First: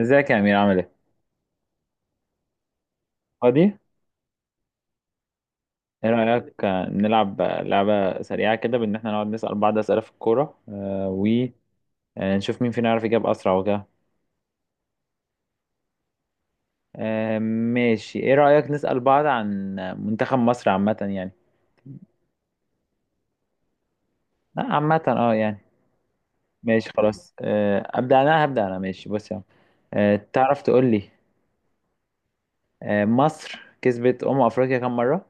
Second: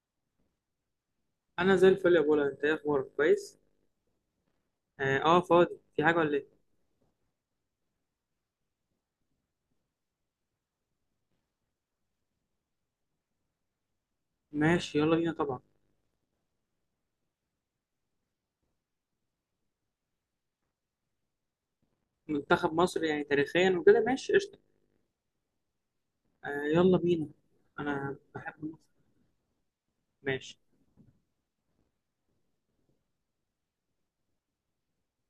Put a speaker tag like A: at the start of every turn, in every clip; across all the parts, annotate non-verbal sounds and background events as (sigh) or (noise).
A: ازيك يا امير؟ عامل ايه؟
B: انا زي الفل يا بولا، انت ايه اخبارك كويس؟
A: فاضي.
B: فاضي، في
A: ايه
B: حاجه ولا ايه؟
A: رايك نلعب لعبه سريعه كده، بان احنا نقعد نسال بعض اسئله في الكوره، ونشوف مين فينا يعرف يجاوب اسرع وكده.
B: ماشي، يلا بينا طبعا.
A: ماشي. ايه رايك نسال بعض عن منتخب مصر عامه يعني؟
B: منتخب مصر يعني تاريخيا وكده، ماشي قشطه.
A: لا عامه اه يعني. ماشي
B: يلا بينا.
A: خلاص. آه،
B: انا
A: ابدا انا
B: بحب
A: هبدا انا
B: مصر.
A: ماشي، بص يا عم.
B: ماشي.
A: تعرف تقول لي مصر كسبت افريقيا كام مره؟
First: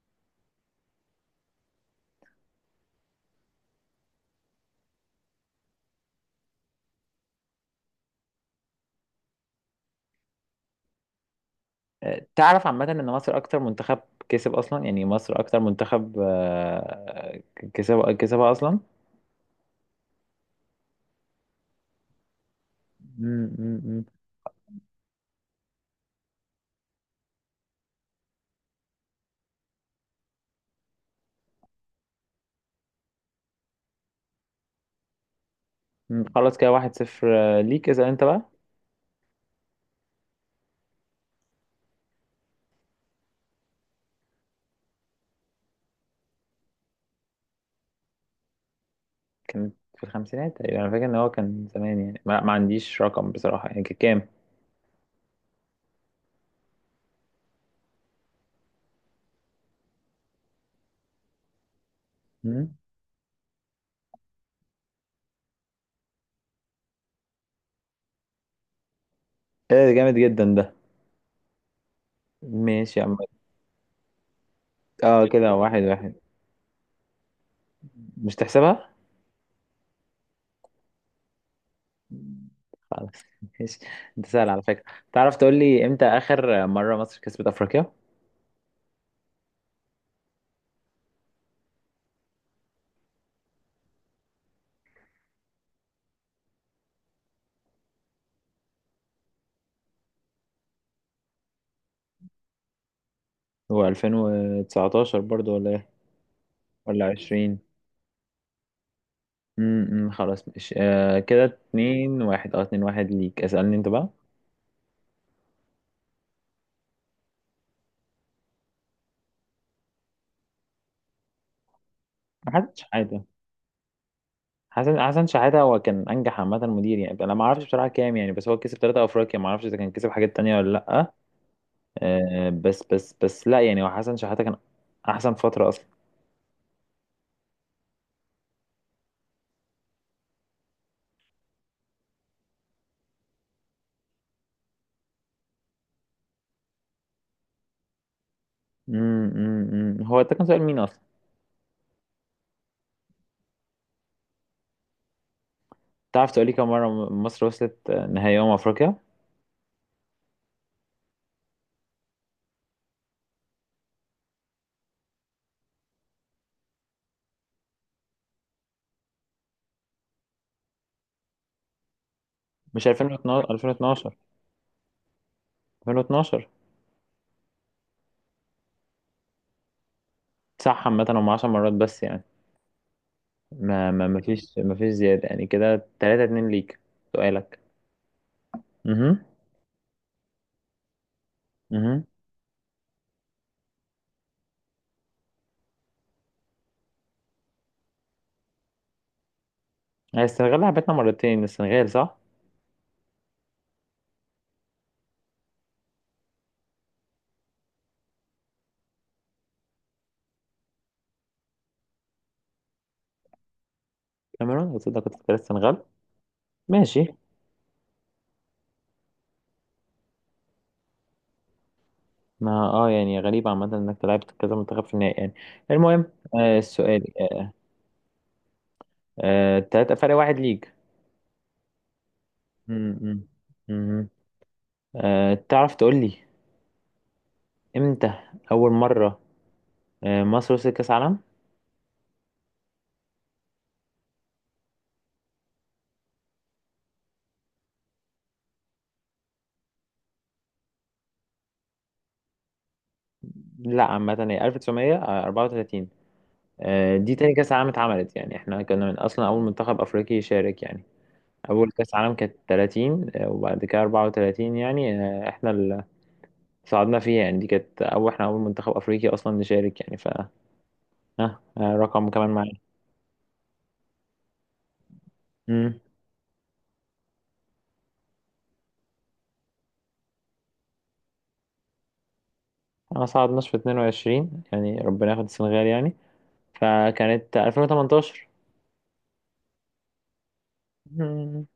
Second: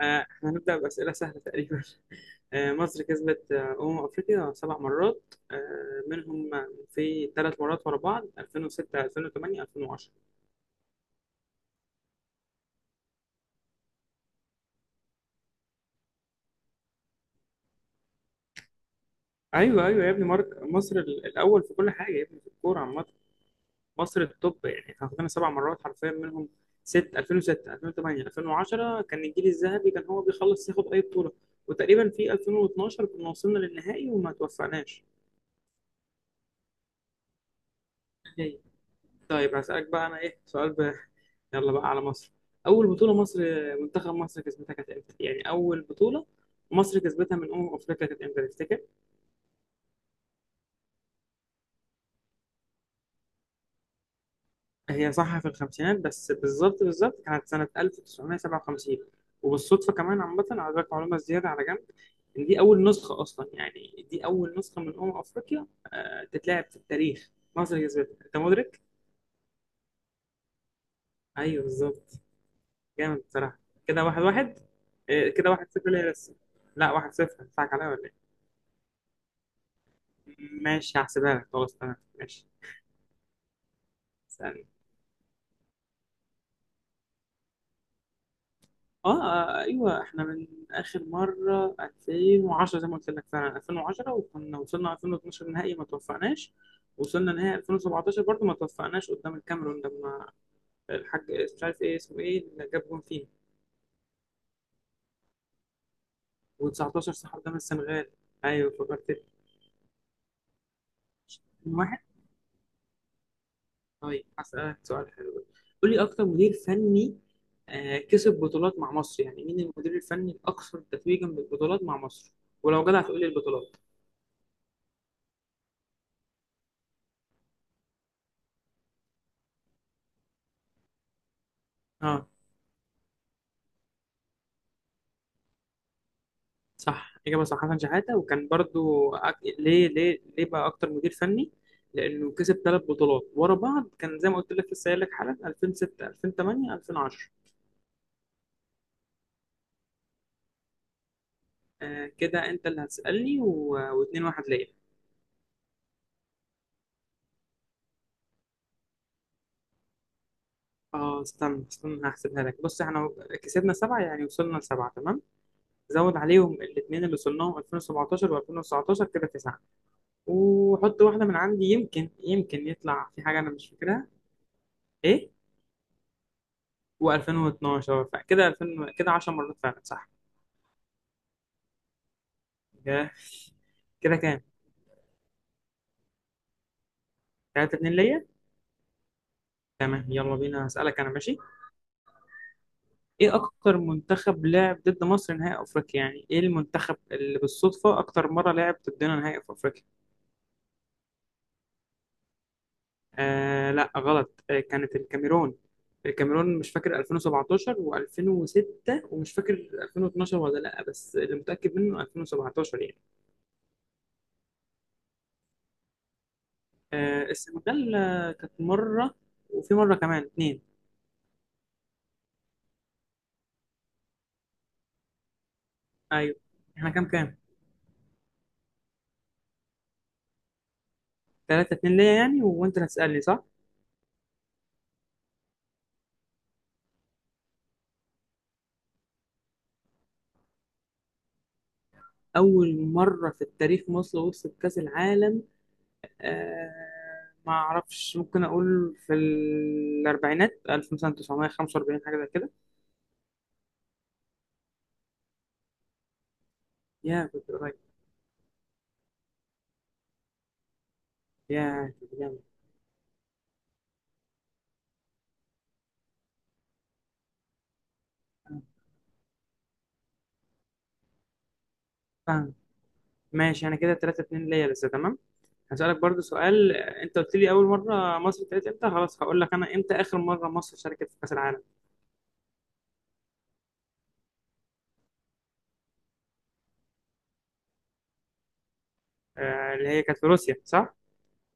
B: احنا هنبدا باسئله سهله تقريبا. (laughs) مصر كسبت افريقيا سبع مرات، منهم في ثلاث مرات ورا بعض: 2006، 2008، 2010.
A: تعرف عامه ان مصر اكتر منتخب كسب اصلا، يعني مصر اكتر منتخب كسبها اصلا.
B: ايوه ايوه يا ابني مارك، مصر الاول في كل حاجه يا ابني، في الكوره عامه.
A: مم، مم، مم،
B: مصر التوب يعني، احنا خدنا سبع مرات حرفيا، منهم ست: 2006، 2008، 2010، كان الجيل الذهبي كان هو بيخلص ياخد اي بطوله. وتقريبا في 2012 كنا وصلنا للنهائي وما توفقناش.
A: مم. خلاص، كده واحد صفر. ليك، اسأل انت بقى.
B: هي. طيب هسألك بقى انا، ايه سؤال يلا بقى على مصر. اول بطوله مصر، منتخب مصر كسبتها كانت امتى؟ يعني اول بطوله مصر كسبتها من افريقيا كانت امتى تفتكر؟
A: كان في الخمسينات تقريبا، انا فاكر ان هو كان زمان يعني، ما عنديش رقم بصراحة، يعني كان كام؟
B: هي صح، في الخمسينات، بس بالظبط بالظبط كانت سنة 1957. وبالصدفة كمان عامة، على ذلك معلومة زيادة على جنب، إن دي
A: مم.
B: أول نسخة أصلا، يعني دي أول نسخة من أمم أفريقيا تتلعب في التاريخ، مصر كسبتها. أنت مدرك؟
A: ايه ده؟ جامد جدا ده.
B: أيوه بالظبط.
A: ماشي يا عم.
B: جامد بصراحة. كده واحد واحد.
A: اه،
B: كده
A: كده
B: واحد
A: واحد
B: صفر ليه
A: واحد.
B: لسه؟ لا، واحد صفر؟ هتضحك عليا ولا إيه؟
A: مش تحسبها؟
B: ماشي، هحسبها لك، خلاص، تمام، ماشي.
A: خلاص. (laughs) ماشي. انت سهل على فكرة. تعرف تقول لي امتى اخر مرة مصر كسبت افريقيا؟
B: ايوه، احنا من اخر مره 2010، زي ما قلت لك فعلا 2010، وكنا وصلنا 2012 نهائي ما توفقناش. وصلنا نهائي 2017 برضو ما توفقناش قدام الكاميرون، لما الحاج، مش عارف ايه اسمه، ايه اللي جاب جون فينا.
A: هو 2019 برضو ولا ايه؟
B: و19
A: ولا
B: صح، قدام
A: 20؟
B: السنغال. ايوه فكرت.
A: امم، خلاص ماشي. آه كده
B: من واحد.
A: اتنين واحد. اه اتنين واحد ليك. اسألني انت بقى.
B: طيب هسألك سؤال حلو. قول لي اكتر مدير فني كسب بطولات مع مصر، يعني مين المدير الفني الاكثر تتويجا بالبطولات مع مصر؟
A: محدش
B: ولو جدع تقول
A: حاجة.
B: لي البطولات.
A: حسن، حسن شحاتة. هو كان انجح عامه مدير يعني، انا ما اعرفش بصراحه كام يعني، بس هو كسب ثلاثة افريقيا، ما اعرفش اذا كان كسب حاجات تانية ولا لا.
B: اه.
A: أه بس لا يعني، هو حسن شحاتة كان احسن فتره اصلا.
B: صح، إجابة صح، حسن شحاتة. وكان برضو ليه ليه ليه بقى أكتر مدير فني؟ لأنه كسب ثلاث بطولات ورا بعض، كان زي ما قلت لك لسه قايل لك حالا: 2006، 2008، 2010.
A: أمم. هو ده كان سؤال مين اصلا؟
B: كده أنت اللي هتسألني واتنين واحد ليا.
A: تعرف تقولي كم مره مصر وصلت نهائي افريقيا؟
B: اه، استنى استنى، هحسبها لك. بص، احنا كسبنا سبعة، يعني وصلنا لسبعة تمام. زود عليهم الاثنين اللي وصلناهم 2017 و2019، كده تسعة. وحط واحدة من عندي، يمكن يمكن
A: مش
B: يطلع في حاجة
A: 2012؟
B: أنا مش فاكرها.
A: 2012،
B: ايه.
A: 2012.
B: و2012، فكده 2000، كده 10 مرات فعلا، صح.
A: صح، عامه هم 10 مرات بس يعني،
B: كده.
A: ما ما
B: كده
A: ما
B: كام؟
A: فيش ما فيش زياده يعني. كده 3 2 ليك. سؤالك.
B: 3-2 ليا.
A: اها.
B: تمام، يلا بينا، هسألك انا، ماشي.
A: اها.
B: ايه اكتر منتخب لعب ضد مصر نهائي افريقيا؟ يعني ايه المنتخب اللي بالصدفة اكتر مرة لعب ضدنا نهائي في افريقيا؟
A: السنغال لعبتنا مرتين، السنغال صح؟
B: لا غلط، كانت الكاميرون. الكاميرون مش فاكر 2017 و2006، ومش فاكر 2012 ولا لا، بس اللي متأكد منه 2017 يعني.
A: كاميرون؟ قلت لك، كنت السنغال. ماشي.
B: السنغال كانت مرة، وفي مرة كمان اتنين.
A: ما اه يعني غريب عامة انك لعبت كذا منتخب في النهائي يعني. المهم،
B: ايوه.
A: آه
B: احنا
A: السؤال.
B: كام كام؟
A: آه تلاتة فرق واحد ليك.
B: 3-2 ليا، يعني وانت اللي
A: مم،
B: هتسالني،
A: مم،
B: صح.
A: مم. آه تعرف تقول لي امتى أول مرة مصر وصلت كأس عالم؟
B: اول مره في التاريخ مصر وصلت كاس العالم. آه. ما اعرفش، ممكن اقول في الاربعينات 1945، حاجه زي كده.
A: لا عامة، هي 1934. آه دي
B: يا
A: تاني
B: كنت
A: كأس عالم
B: قريب.
A: اتعملت، يعني احنا كنا من أصلا أول منتخب أفريقي يشارك يعني. أول
B: يا
A: كأس
B: كنت
A: عالم كانت
B: جامد.
A: 30، وبعد كده 34 يعني. آه احنا صعدنا فيها يعني، دي كانت أول، إحنا أول
B: آه.
A: منتخب أفريقي أصلا نشارك يعني، ف ها رقم كمان معايا.
B: فاهم. ماشي، انا كده 3-2 ليا لسه، تمام.
A: أمم.
B: هسالك برضو سؤال، انت قلت لي اول مره مصر ابتدت امتى، خلاص هقول لك انا امتى اخر مره مصر شاركت في كاس العالم.
A: ما صعدناش في 22 يعني، ربنا ياخد السنغال يعني، فكانت 2018.
B: اللي هي كانت في روسيا، صح.
A: أمم.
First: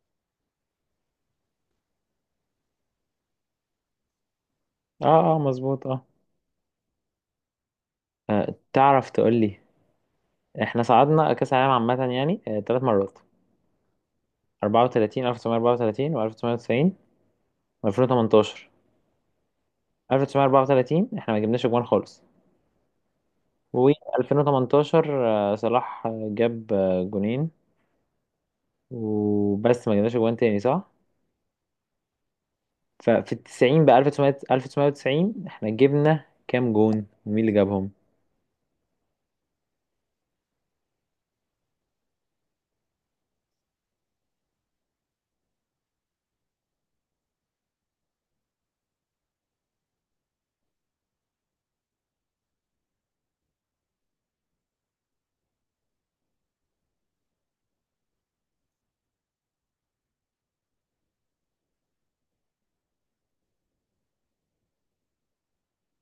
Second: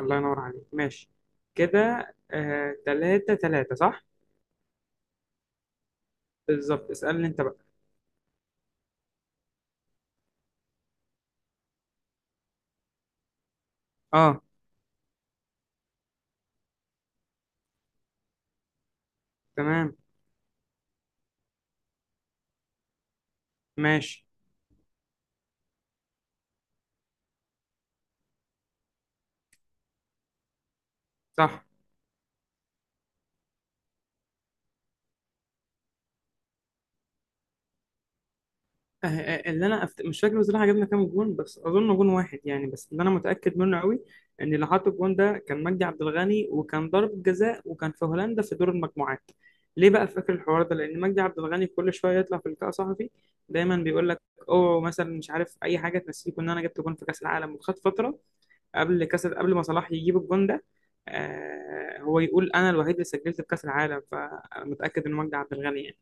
B: الله ينور عليك، ماشي. كده تلاتة تلاتة صح.
A: اه اه مظبوط اه.
B: بالظبط، اسألني انت بقى.
A: تعرف تقول لي، احنا صعدنا كأس العالم عامة يعني ثلاث مرات:
B: اه،
A: 34، 1934 و1990 و2018.
B: تمام،
A: 1934 احنا ما جبناش جوان خالص.
B: ماشي،
A: و2018 صلاح جاب جونين وبس، ما جبناش جوان تاني صح؟
B: صح.
A: ففي التسعين بقى، 1900، 1990، احنا جبنا كام جون ومين اللي جابهم؟
B: اللي انا مش فاكر بصراحة جبنا كام جون، بس اظن جون واحد يعني، بس اللي انا متأكد منه قوي ان اللي حط الجون ده كان مجدي عبد الغني، وكان ضرب جزاء، وكان في هولندا في دور المجموعات. ليه بقى فاكر الحوار ده؟ لان مجدي عبد الغني كل شوية يطلع في لقاء صحفي، دايما بيقول لك: اوه مثلا، مش عارف اي حاجة، تنسيكم ان انا جبت جون في كأس العالم. وخد فترة، قبل كاس، قبل ما صلاح يجيب الجون ده. هو يقول انا الوحيد اللي سجلت في كاس العالم، فمتاكد ان مجدي عبد الغني يعني.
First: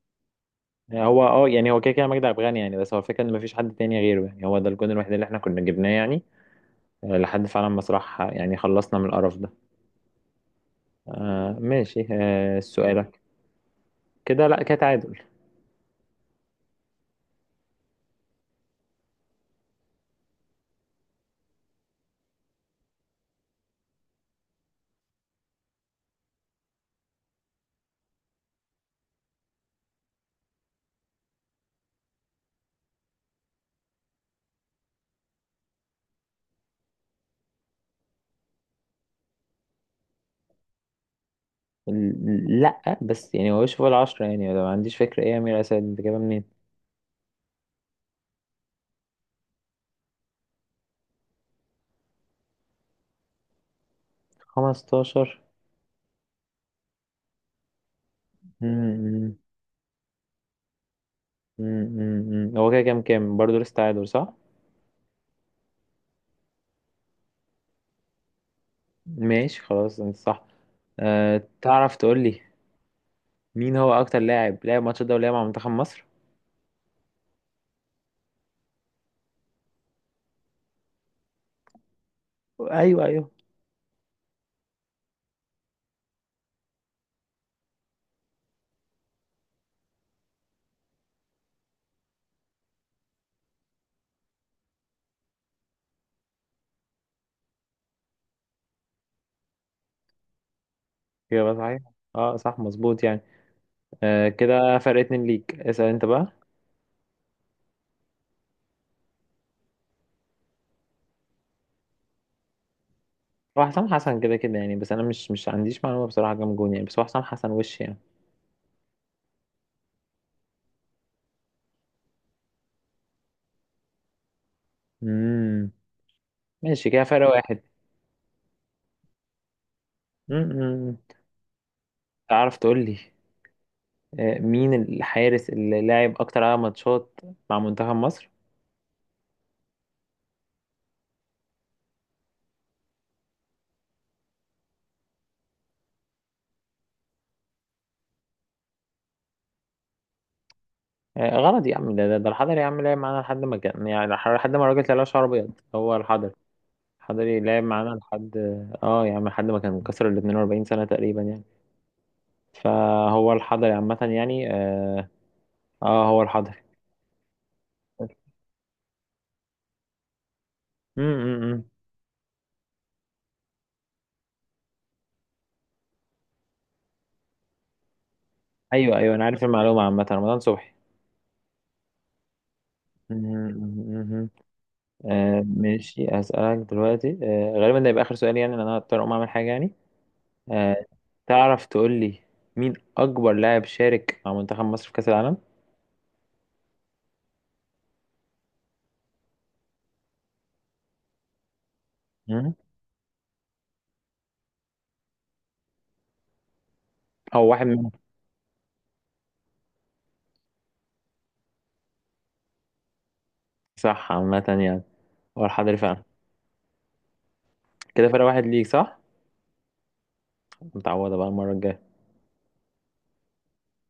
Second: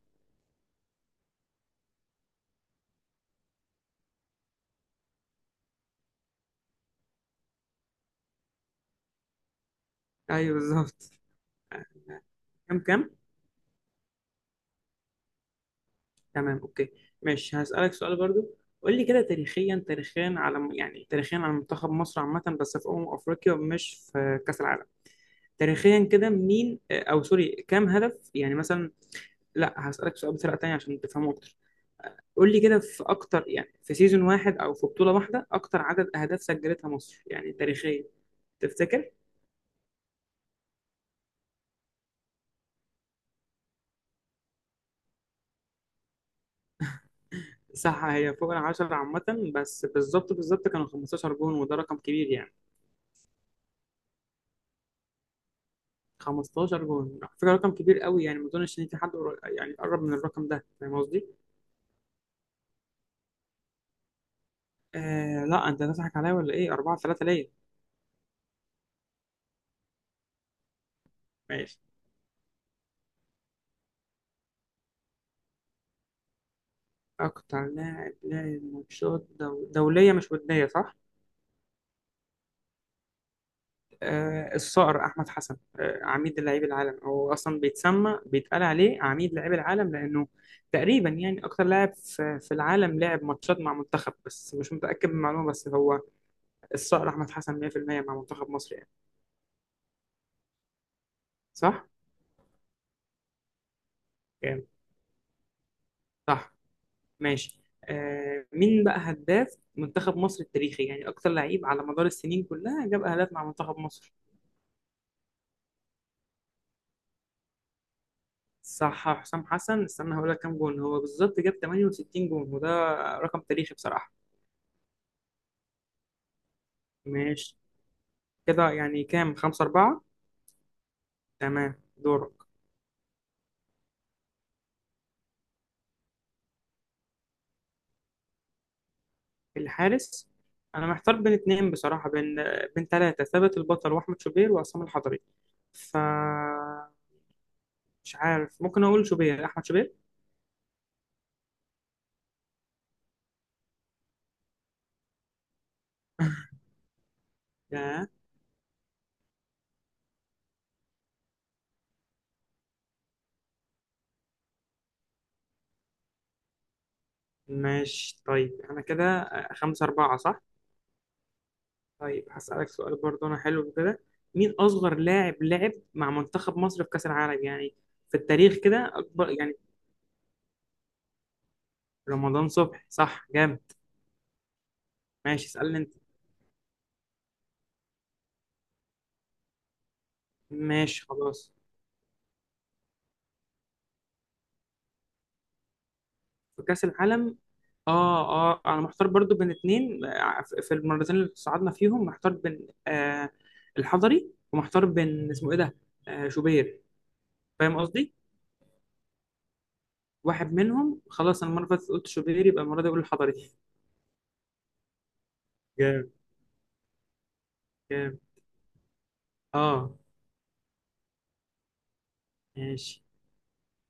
A: يعني هو اه يعني، هو كده كده مجدي عبد الغني يعني، بس هو الفكره ان مفيش حد تاني غيره يعني، هو ده الجون الوحيد اللي احنا كنا جبناه يعني، لحد فعلا ما صلاح يعني خلصنا من القرف ده.
B: ايوه بالظبط.
A: آه
B: آه،
A: ماشي. آه
B: كام كام؟
A: سؤالك؟ كده لا كده تعادل.
B: تمام، اوكي، ماشي، هسالك سؤال برضو. قول لي كده تاريخيا، تاريخيا على يعني تاريخيا على منتخب مصر عامه، بس في افريقيا، مش في كاس العالم. تاريخيا كده مين او سوري، كام هدف يعني مثلا؟ لا، هسالك سؤال بطريقه تانيه عشان تفهمه اكتر. قول لي كده، في اكتر يعني في سيزون واحد او في بطولة واحدة اكتر عدد اهداف سجلتها مصر يعني تاريخيا، تفتكر؟
A: لا بس يعني هو فوق العشرة يعني، لو ما عنديش فكرة. ايه يا أمير أسد، انت جايبها منين؟
B: صح، هي فوق العشرة عامة، بس بالظبط بالظبط كانوا 15 جون، وده رقم كبير يعني.
A: 15؟
B: 15 جون على فكرة رقم كبير قوي يعني، ما
A: مم،
B: اظنش ان في حد
A: مم،
B: يعني قرب من الرقم ده، فاهم قصدي؟
A: هو كده كام كام برضه؟ لسه تعادل صح؟
B: لا، انت هتضحك عليا ولا ايه؟ 4-3 ليا.
A: ماشي خلاص، انت صح. أه
B: ماشي.
A: تعرف تقول لي مين هو اكتر لاعب لعب ماتش الدولية مع منتخب مصر؟
B: اكتر لاعب لاعب ماتشات دولية مش ودية، صح؟
A: ايوه ايوه.
B: الصقر احمد حسن، عميد لعيب العالم، هو اصلا بيتسمى بيتقال عليه عميد لعيب العالم، لانه تقريبا يعني اكتر لاعب في العالم لعب ماتشات مع منتخب، بس مش متاكد من المعلومه، بس هو الصقر احمد حسن 100% مع منتخب مصر يعني.
A: اجابة صحيح.
B: صح؟
A: اه صح مظبوط يعني. أه
B: جامد.
A: كده فرق اتنين ليك. اسأل انت بقى.
B: صح. ماشي، مين بقى هداف منتخب مصر التاريخي؟ يعني اكتر لعيب على مدار السنين كلها جاب اهداف مع
A: هو
B: منتخب
A: حسام
B: مصر.
A: حسن كده كده يعني، بس انا مش عنديش معلومة بصراحة كام جون يعني، بس هو حسام حسن وش يعني.
B: صح، حسام حسن. استنى هقول لك كام جون، هو بالظبط جاب 68 جون، وده رقم تاريخي بصراحه.
A: امم. ماشي، كده فرق
B: ماشي.
A: واحد.
B: كده يعني كام؟ خمسة أربعة.
A: امم.
B: تمام، دورك.
A: تعرف تقول لي، أه مين الحارس اللي لعب اكتر عدد ماتشات مع منتخب مصر؟
B: الحارس. أنا محتار بين اتنين بصراحة، بين تلاتة: ثابت البطل، وأحمد شوبير، وعصام الحضري. ف مش عارف، ممكن أقول شوبير، أحمد شوبير.
A: غلط يا عم. ده الحضري يا عم، لعب معانا لحد ما كان يعني، لحد ما الراجل طلع شعره ابيض، هو الحضري.
B: (laughs)
A: الحضري لعب معانا
B: لا.
A: لحد، اه يا عم، لحد ما كان كسر ال 42 سنة تقريبا يعني. فهو الحضري عامة يعني اه, آه هو الحضري.
B: ماشي، طيب أنا كده خمسة أربعة صح.
A: امم.
B: طيب هسألك سؤال برضه، أنا حلو كده. مين أصغر لاعب لعب مع منتخب مصر في كأس العالم يعني، في التاريخ كده،
A: ايوه ايوه، انا
B: أكبر
A: عارف
B: يعني؟
A: المعلومة عامة، رمضان صبحي.
B: رمضان صبحي، صح. جامد.
A: مم. آه
B: ماشي، اسألني أنت.
A: ماشي، هسألك دلوقتي آه غالبا ده يبقى آخر سؤال يعني، لأن أنا هضطر أقوم أعمل حاجة يعني. آه
B: ماشي خلاص.
A: تعرف تقول لي مين أكبر لاعب شارك مع منتخب مصر في كأس العالم؟
B: في كأس العالم. اه اه، انا محتار برضو بين اتنين، في المرتين اللي صعدنا فيهم، محتار بين الحضري، ومحتار بين اسمه ايه ده. شوبير.
A: هو واحد
B: فاهم
A: منهم.
B: قصدي. واحد منهم، خلاص انا المره اللي فاتت قلت شوبير، يبقى المره دي اقول الحضري.
A: صح عامة يعني، هو الحضري فعلا.
B: جامد.
A: كده
B: جامد.
A: فرق واحد ليك صح.
B: اه.
A: متعوضة بقى المرة الجاية.
B: ماشي.